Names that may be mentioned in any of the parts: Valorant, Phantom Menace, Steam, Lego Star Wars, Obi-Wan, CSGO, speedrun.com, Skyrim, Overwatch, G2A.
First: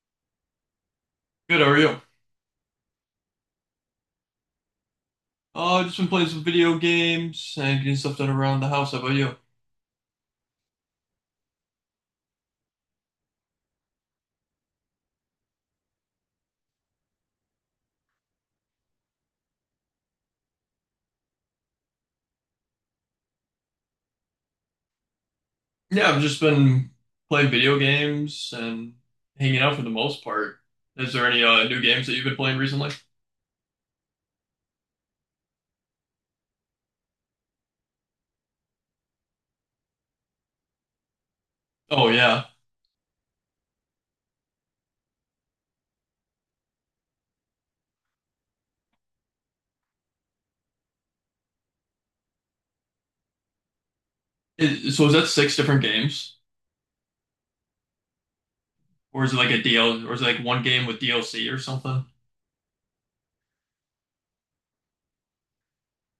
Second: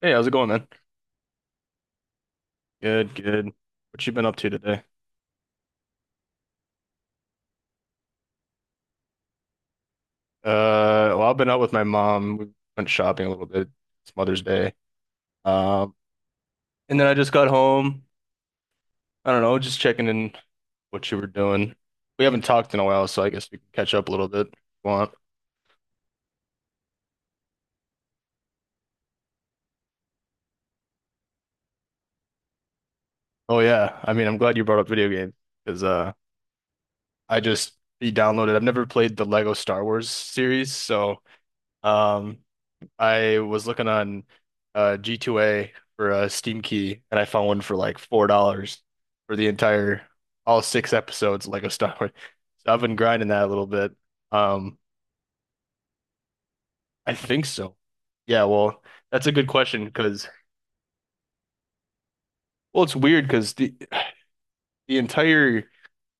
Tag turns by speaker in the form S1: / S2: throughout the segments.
S1: Hey, how's it going, man?
S2: Good, how are you?
S1: Good, good. What you been up to today?
S2: Just been playing some video games and getting stuff done around the house. How about you?
S1: Well, I've been out with my mom. We went shopping a little bit. It's Mother's Day. Um, and then I just got home. I don't know, just checking in what you were doing. We haven't talked in a while, so I guess we can catch up a little bit if you want.
S2: Yeah, I've just been playing video games and hanging out for the most part. Is there any new games that you've been playing recently?
S1: Oh yeah, I mean, I'm glad you brought up video games because I just re-downloaded. I've never played the Lego Star Wars series, so
S2: Oh
S1: um,
S2: yeah.
S1: I was looking on G2A for a Steam key, and I found one for like $4 for the entire all six episodes of Lego Star Wars. So I've been grinding that a little bit. Um,
S2: So is that six different games,
S1: I think so. Yeah, well,
S2: or
S1: that's a
S2: is it
S1: good
S2: like a
S1: question
S2: DL, or is it
S1: because
S2: like one game with DLC or something?
S1: well, it's weird because the entire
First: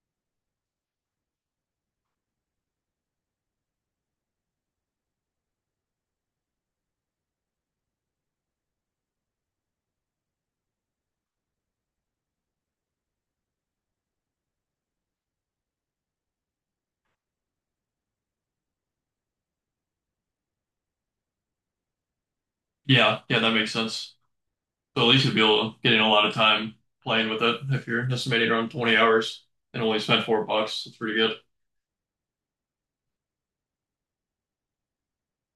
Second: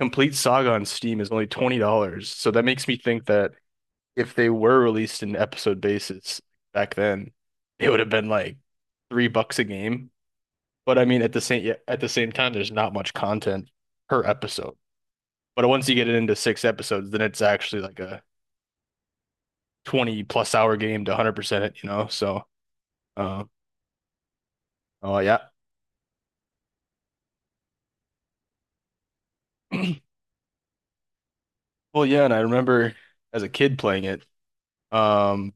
S1: complete saga on Steam is only $20. So that makes me think that if they were released in episode basis back then, it would have been like 3 bucks a game. But I mean, at the same time, there's not much content per episode. But once you get it into six episodes, then it's actually like a 20 plus hour game to 100% it, you know? So,
S2: Yeah, yeah,
S1: uh,
S2: that makes sense. So at
S1: oh,
S2: least you'll be
S1: yeah.
S2: able to a lot of time playing with it if you're estimating around 20 hours and only spent $4. It's pretty good.
S1: Well, yeah. And I remember as a kid playing it. Um,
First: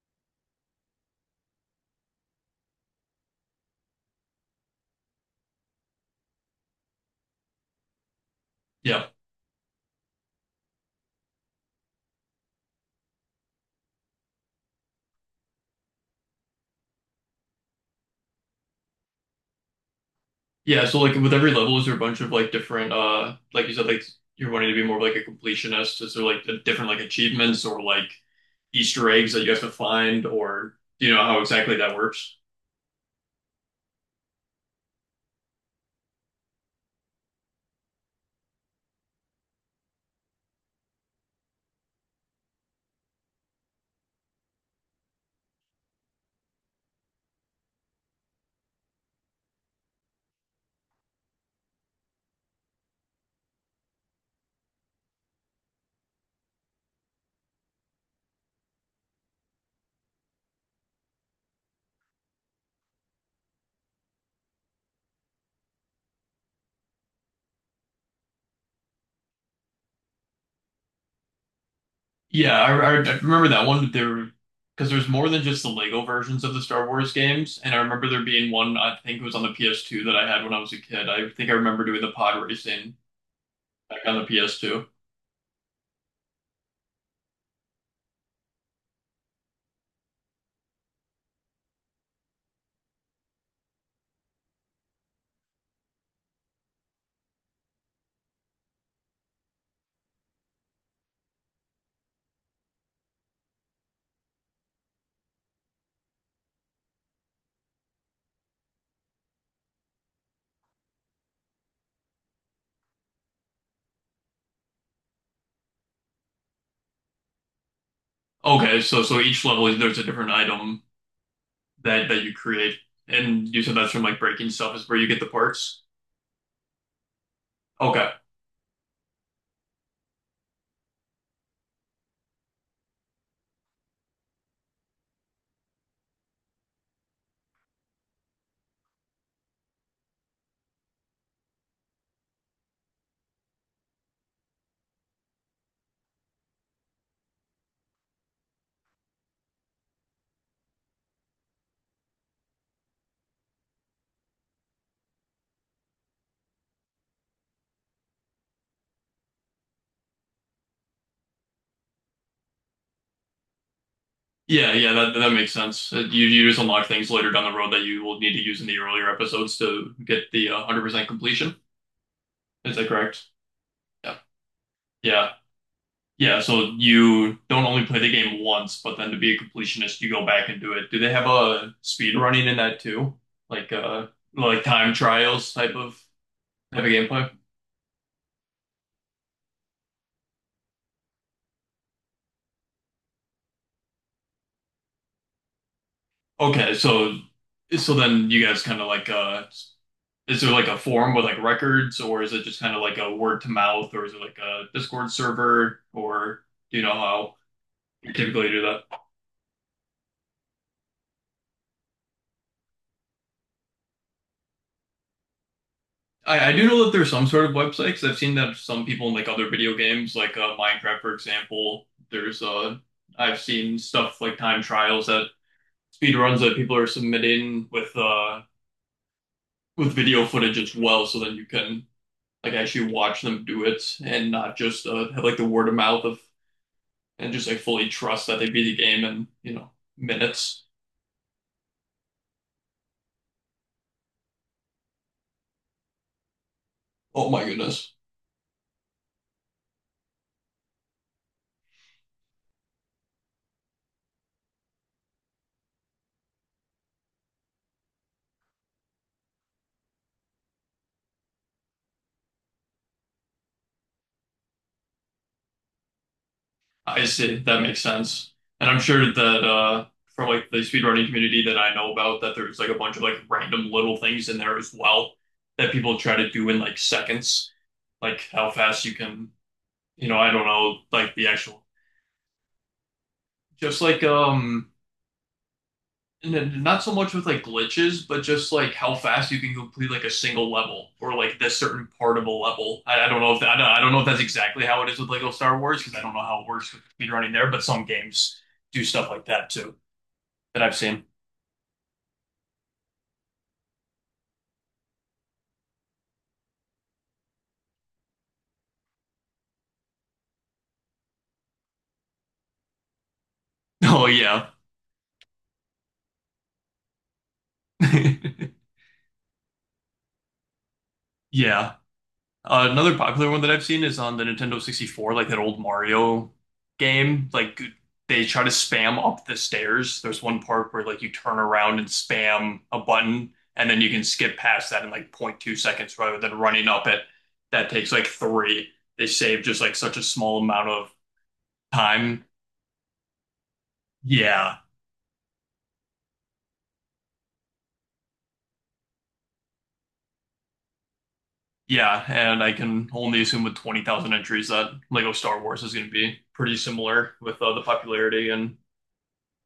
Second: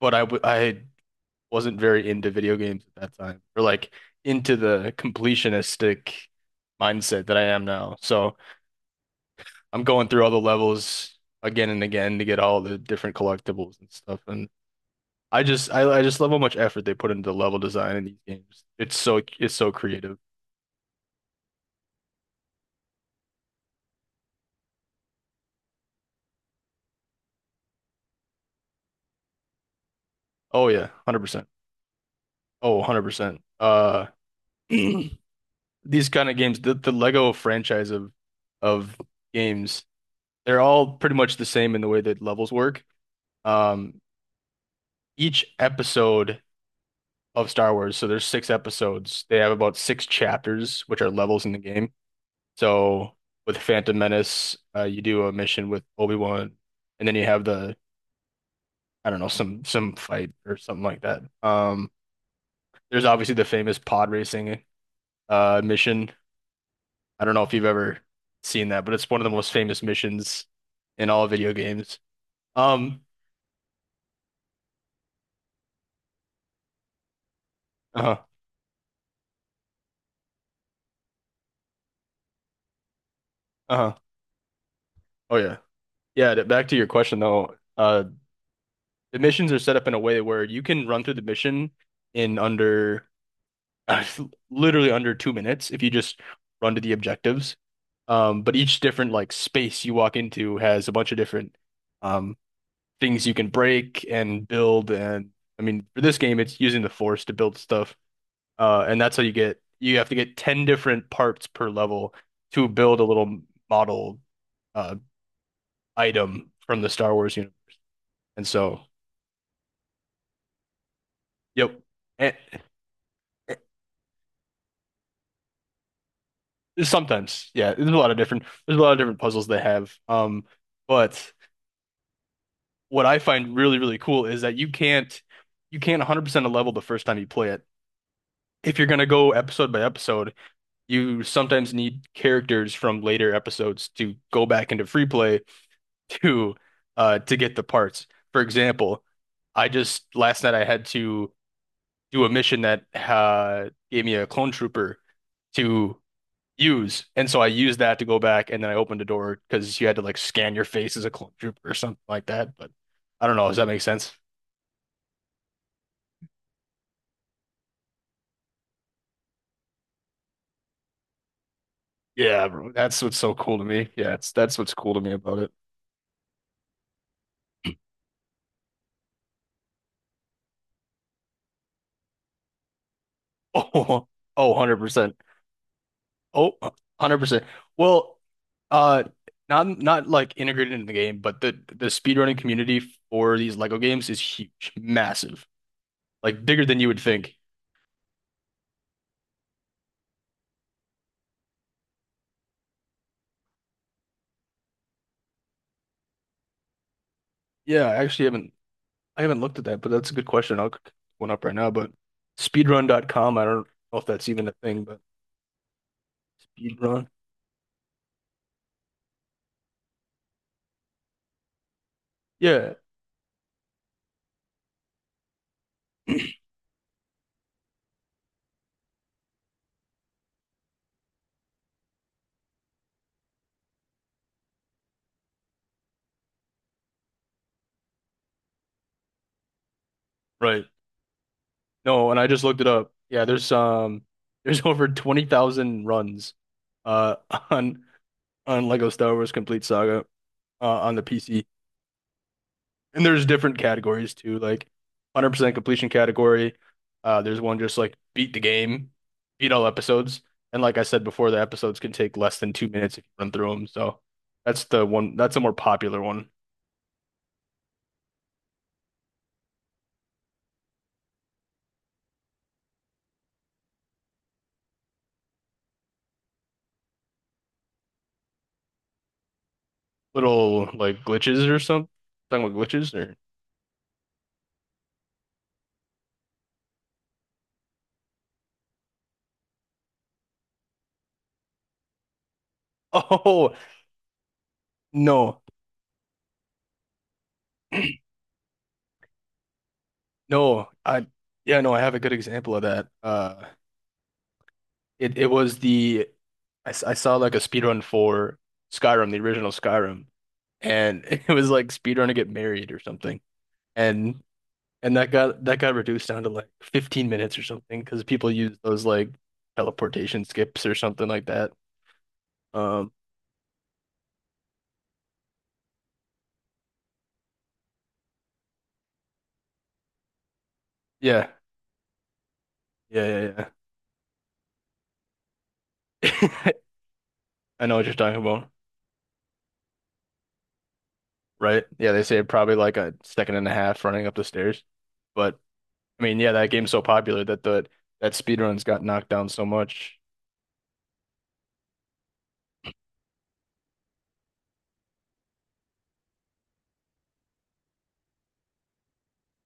S1: but I wasn't very into video games at that time or like into the completionistic mindset that I am now. So
S2: Yeah.
S1: I'm going through all the levels again and again to get all the different collectibles and stuff. And I just love how much effort they put into level design in these games. It's so creative.
S2: Yeah, so like with every level, is there a bunch of like different like you said, like you're wanting to be more of like a completionist. Is there like the different like achievements or like Easter eggs that you have to find,
S1: Oh
S2: or
S1: yeah,
S2: do you know how
S1: 100%.
S2: exactly that works?
S1: Oh, 100%. These kind of games, the Lego franchise of games, they're all pretty much the same in the way that levels work. Um each episode of Star Wars, so there's six episodes. They have about six chapters, which are levels in the game. So with Phantom Menace, you do a mission with Obi-Wan, and then you have the I don't know, some fight or something like that. There's obviously the famous pod racing mission. I don't know if you've ever seen that, but it's one of the most famous missions in all video games.
S2: Yeah, I, I,
S1: Um,
S2: I remember that one. There because there's more than just the Lego versions of the Star Wars games, and I remember there
S1: uh-huh,
S2: being one, I think it was on the PS2 that I had when I was a kid. I think I remember doing the pod racing
S1: uh-huh.
S2: back on the PS2.
S1: Oh yeah. Yeah, back to your question though. The missions are set up in a way where you can run through the mission in under literally under 2 minutes if you just run to the objectives. But each different like space you walk into has a bunch of different um things you can break and build. And I mean, for this game, it's using the force to build stuff. And that's how you get, you have to get 10 different parts per level to build a little model uh, item from the Star Wars universe. And
S2: Okay,
S1: so,
S2: so so each level is there's a different item
S1: yep.
S2: that that you
S1: And
S2: create. And you said that's from like breaking stuff is where you get the parts.
S1: sometimes, yeah, there's a
S2: Okay.
S1: lot of different, there's a lot of different puzzles they have. But what I find really, really cool is that you can't 100% a level the first time you play it. If you're going to go episode by episode, you sometimes need characters from later episodes to go back into free play to to get the parts. For example, I just last night I had to do a mission that gave me a clone trooper to use. And so I used that to go back and then I opened a door because you had to like scan your face as a clone trooper or something like that. But I don't know, does that make sense?
S2: Yeah, yeah, that that makes sense. You you just unlock things later down the road that you will need to use in the earlier episodes to get the 100% completion.
S1: Yeah, bro.
S2: Is that
S1: That's what's
S2: correct?
S1: so cool to me. Yeah,
S2: Yeah.
S1: it's that's what's cool to me
S2: Yeah.
S1: about it.
S2: Yeah, so you don't only play the game once, but then to be a completionist, you go back and do it. Do they have a speed running in that too? Like
S1: Oh, oh,
S2: like time
S1: 100%.
S2: trials
S1: Oh,
S2: type of gameplay?
S1: 100%. Well, uh not like integrated into the game, but the speedrunning community for these Lego games is huge, massive. Like bigger
S2: Okay,
S1: than you would
S2: so
S1: think.
S2: so then you guys kind of like is there like a forum with like records, or is it just kind of like a word to mouth, or is it like a Discord server, or do you know how
S1: Yeah,
S2: you typically do that?
S1: I haven't looked at that, but that's a good question. I'll look one up right now, but speedrun.com. I don't know if that's even a thing, but
S2: I do know that
S1: speedrun.
S2: there's some sort of website because I've seen that some people in like other video games, like Minecraft, for example. There's
S1: Yeah,
S2: I've seen stuff like time trials that speed runs that people are submitting with video footage as well, so then you can like actually watch them do it and not just have like the word of mouth of and just like fully trust that they beat the game in, you know,
S1: right.
S2: minutes.
S1: No, and I just looked it up. Yeah, there's there's over 20,000 runs uh
S2: Oh my
S1: on
S2: goodness.
S1: on Lego Star Wars Complete Saga, on the PC. And there's different categories too, like 100% completion category. There's one just like beat the game, beat all episodes. And like I said before, the episodes can take less than 2 minutes if you run through them. So that's the one, that's a more popular one.
S2: I see. That makes sense. And I'm sure that from like the speedrunning community that I know about that there's like a bunch of like random little things in there as well that people try to do in like seconds. Like how fast you can, you know, I don't
S1: Little
S2: know,
S1: like
S2: like the
S1: glitches or
S2: actual
S1: something. Talking about glitches or
S2: just like and not so much with like glitches, but just like how fast you can complete like a single level or like this certain part of a level. I don't know if that,
S1: oh,
S2: I don't know if that's exactly how it is with Lego
S1: no,
S2: Star Wars because I don't know how it works with speed running there, but some games do stuff like that too that
S1: no,
S2: I've seen.
S1: I yeah, no, I have a good example of that. It it was the I, s- I saw like a speedrun for Skyrim, the original Skyrim, and it was like speedrun to get married or something.
S2: Oh
S1: And
S2: yeah,
S1: and that got reduced down to like 15 minutes or something because people use those like teleportation skips or something like that.
S2: yeah.
S1: Um
S2: Another popular one that I've seen is on the Nintendo 64, like that old Mario game. Like they try to spam up the stairs. There's one part where like you
S1: yeah.
S2: turn around and spam a
S1: Yeah,
S2: button,
S1: yeah,
S2: and then you can skip past that in like point 2 seconds rather than
S1: yeah.
S2: running up it.
S1: I
S2: That
S1: know what
S2: takes
S1: you're
S2: like
S1: talking about,
S2: three. They save just like such a small amount of
S1: right? Yeah, they say
S2: time.
S1: probably like a second and a half running up the
S2: Yeah,
S1: stairs. But I mean, yeah, that game's so popular that the that speedruns got knocked down so much.
S2: yeah, and I can only assume with 20,000 entries that Lego Star Wars is going to be pretty similar with the popularity and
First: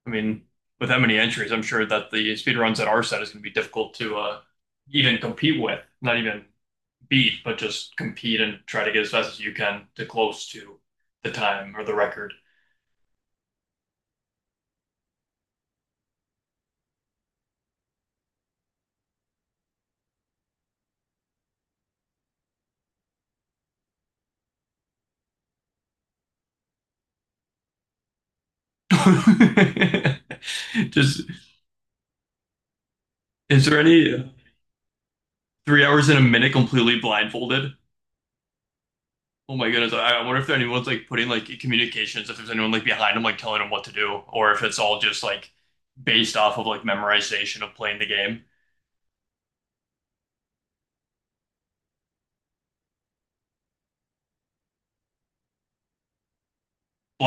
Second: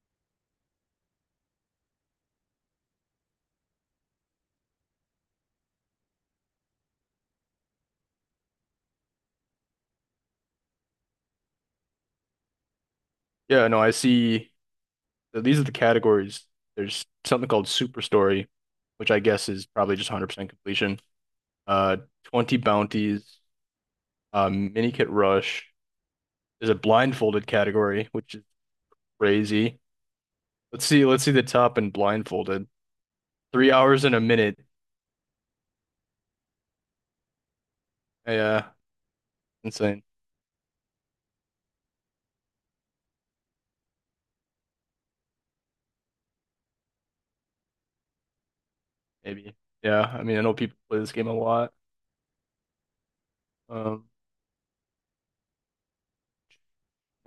S2: I mean, with that many entries, I'm sure that the speed runs at our set is going to be difficult to even compete with, not even beat, but just compete and try to get as fast as you can to close to the time or the record.
S1: Yeah, no, I see. So these are the categories. There's something called Super Story, which I guess is probably just 100% completion. Uh, 20 bounties, mini kit rush. There's a blindfolded category, which is crazy. Let's see.
S2: Just,
S1: Let's see the top and blindfolded.
S2: is
S1: Three
S2: there
S1: hours and a
S2: any
S1: minute.
S2: 3 hours in a minute completely blindfolded?
S1: Yeah,
S2: Oh my goodness,
S1: insane.
S2: I wonder if there anyone's like putting like communications, if there's anyone like behind them like telling them what to do, or if it's all just like based off of like memorization of playing the game.
S1: Maybe. Yeah. I mean, I know people play this game a lot. Um,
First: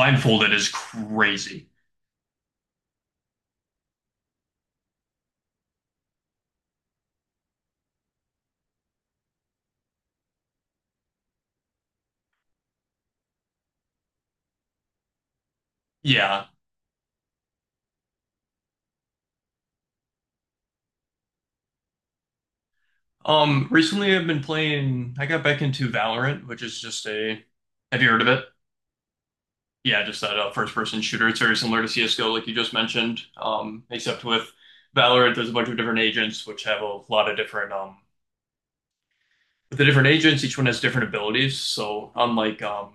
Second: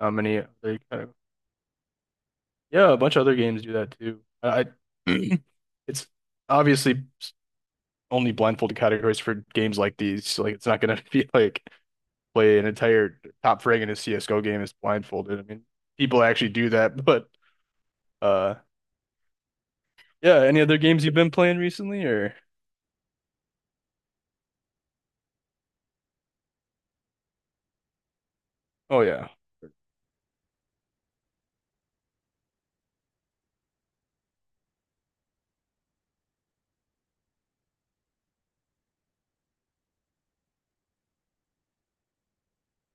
S1: how many
S2: is
S1: other categories?
S2: crazy.
S1: Yeah, a bunch of other games do that too. I It's obviously only blindfolded categories for games like these. So, like it's not gonna be like play an entire top frag in a CSGO game is blindfolded. I mean, people
S2: Yeah.
S1: actually do that, but uh yeah, any other games you've been playing recently, or
S2: Recently I've been playing, I got back into Valorant, which is just a, have you heard of it?
S1: oh yeah,
S2: Yeah, just that first person shooter. It's very similar to CSGO, like you just mentioned. Except with Valorant, there's a bunch of different agents which have a lot of different, with the different agents, each one has different abilities. So unlike,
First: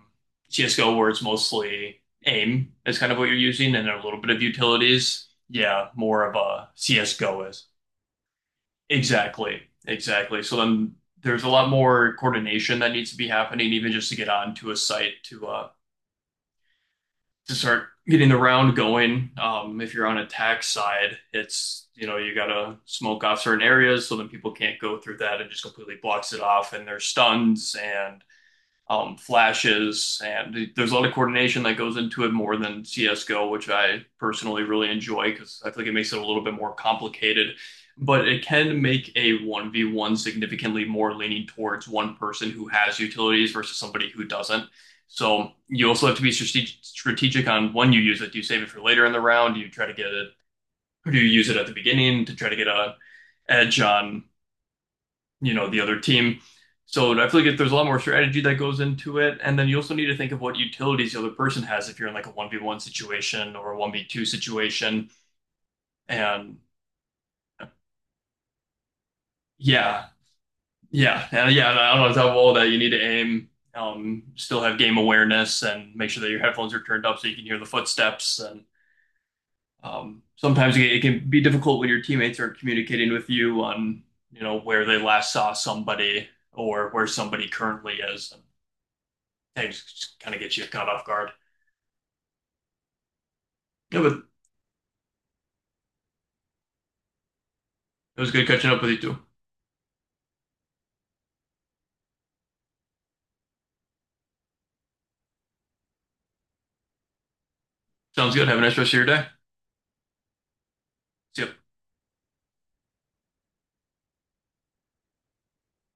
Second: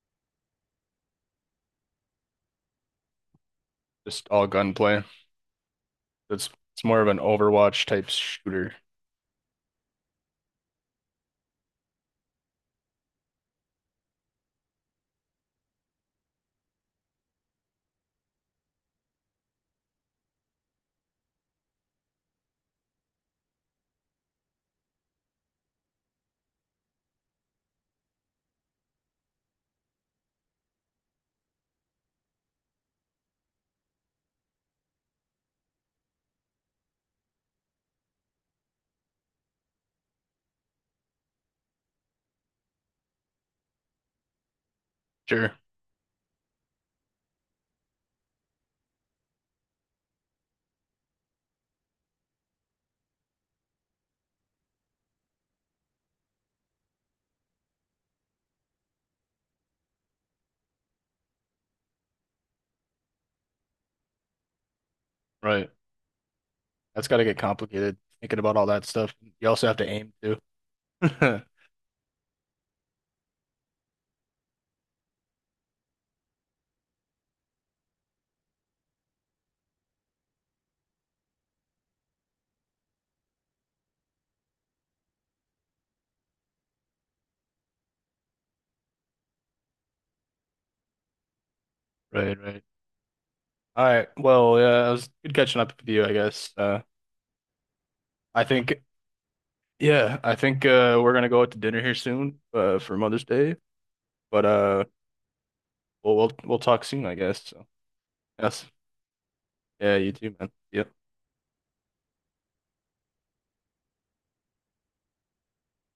S2: CSGO where it's mostly aim is kind of what you're using and a little
S1: just
S2: bit of
S1: all gunplay.
S2: utilities, yeah, more of
S1: It's
S2: a
S1: it's more of an
S2: CSGO is.
S1: Overwatch type shooter.
S2: Exactly. Exactly. So then there's a lot more coordination that needs to be happening, even just to get onto a site to start getting the round going. If you're on a tax side, it's you know you gotta smoke off certain areas so then people can't go through that, and just completely blocks it off, and they're stuns and flashes, and there's a lot of coordination that goes into it more than CS:GO, which I personally really enjoy because I feel like it makes it a little bit more complicated. But it can make a 1v1 significantly more leaning towards one person who has utilities versus somebody who doesn't. So
S1: Sure.
S2: you also have to be strategic on when you use it. Do you save it for later in the round? Do you try to get it, or do you use it at the beginning to try to get a edge on, you know, the other team. So I feel like there's a lot more strategy that goes into it. And then you also need to think of what utilities the other person has if you're in like a 1v1 situation or a 1v2 situation.
S1: Right.
S2: And
S1: That's gotta get complicated thinking about all that stuff. You also have to
S2: yeah,
S1: aim too.
S2: yeah. And yeah, and I don't know, on top of all that, you need to aim, still have game awareness and make sure that your headphones are turned up so you can hear the footsteps. And sometimes it can be difficult when your teammates aren't communicating with you on, you know, where they last saw somebody or where somebody currently is. I just kind of get you caught off guard.
S1: Right, right. All
S2: Yeah,
S1: right.
S2: but it
S1: Well, yeah, it was good catching up with you, I guess.
S2: was
S1: I
S2: good catching up
S1: think
S2: with you too.
S1: Yeah, I think we're gonna go out to dinner here soon, for Mother's Day. But we'll talk soon, I guess.
S2: Sounds good. Have a
S1: Yes.
S2: nice rest of your day.
S1: Yeah, you too, man. Yep.
S2: See ya.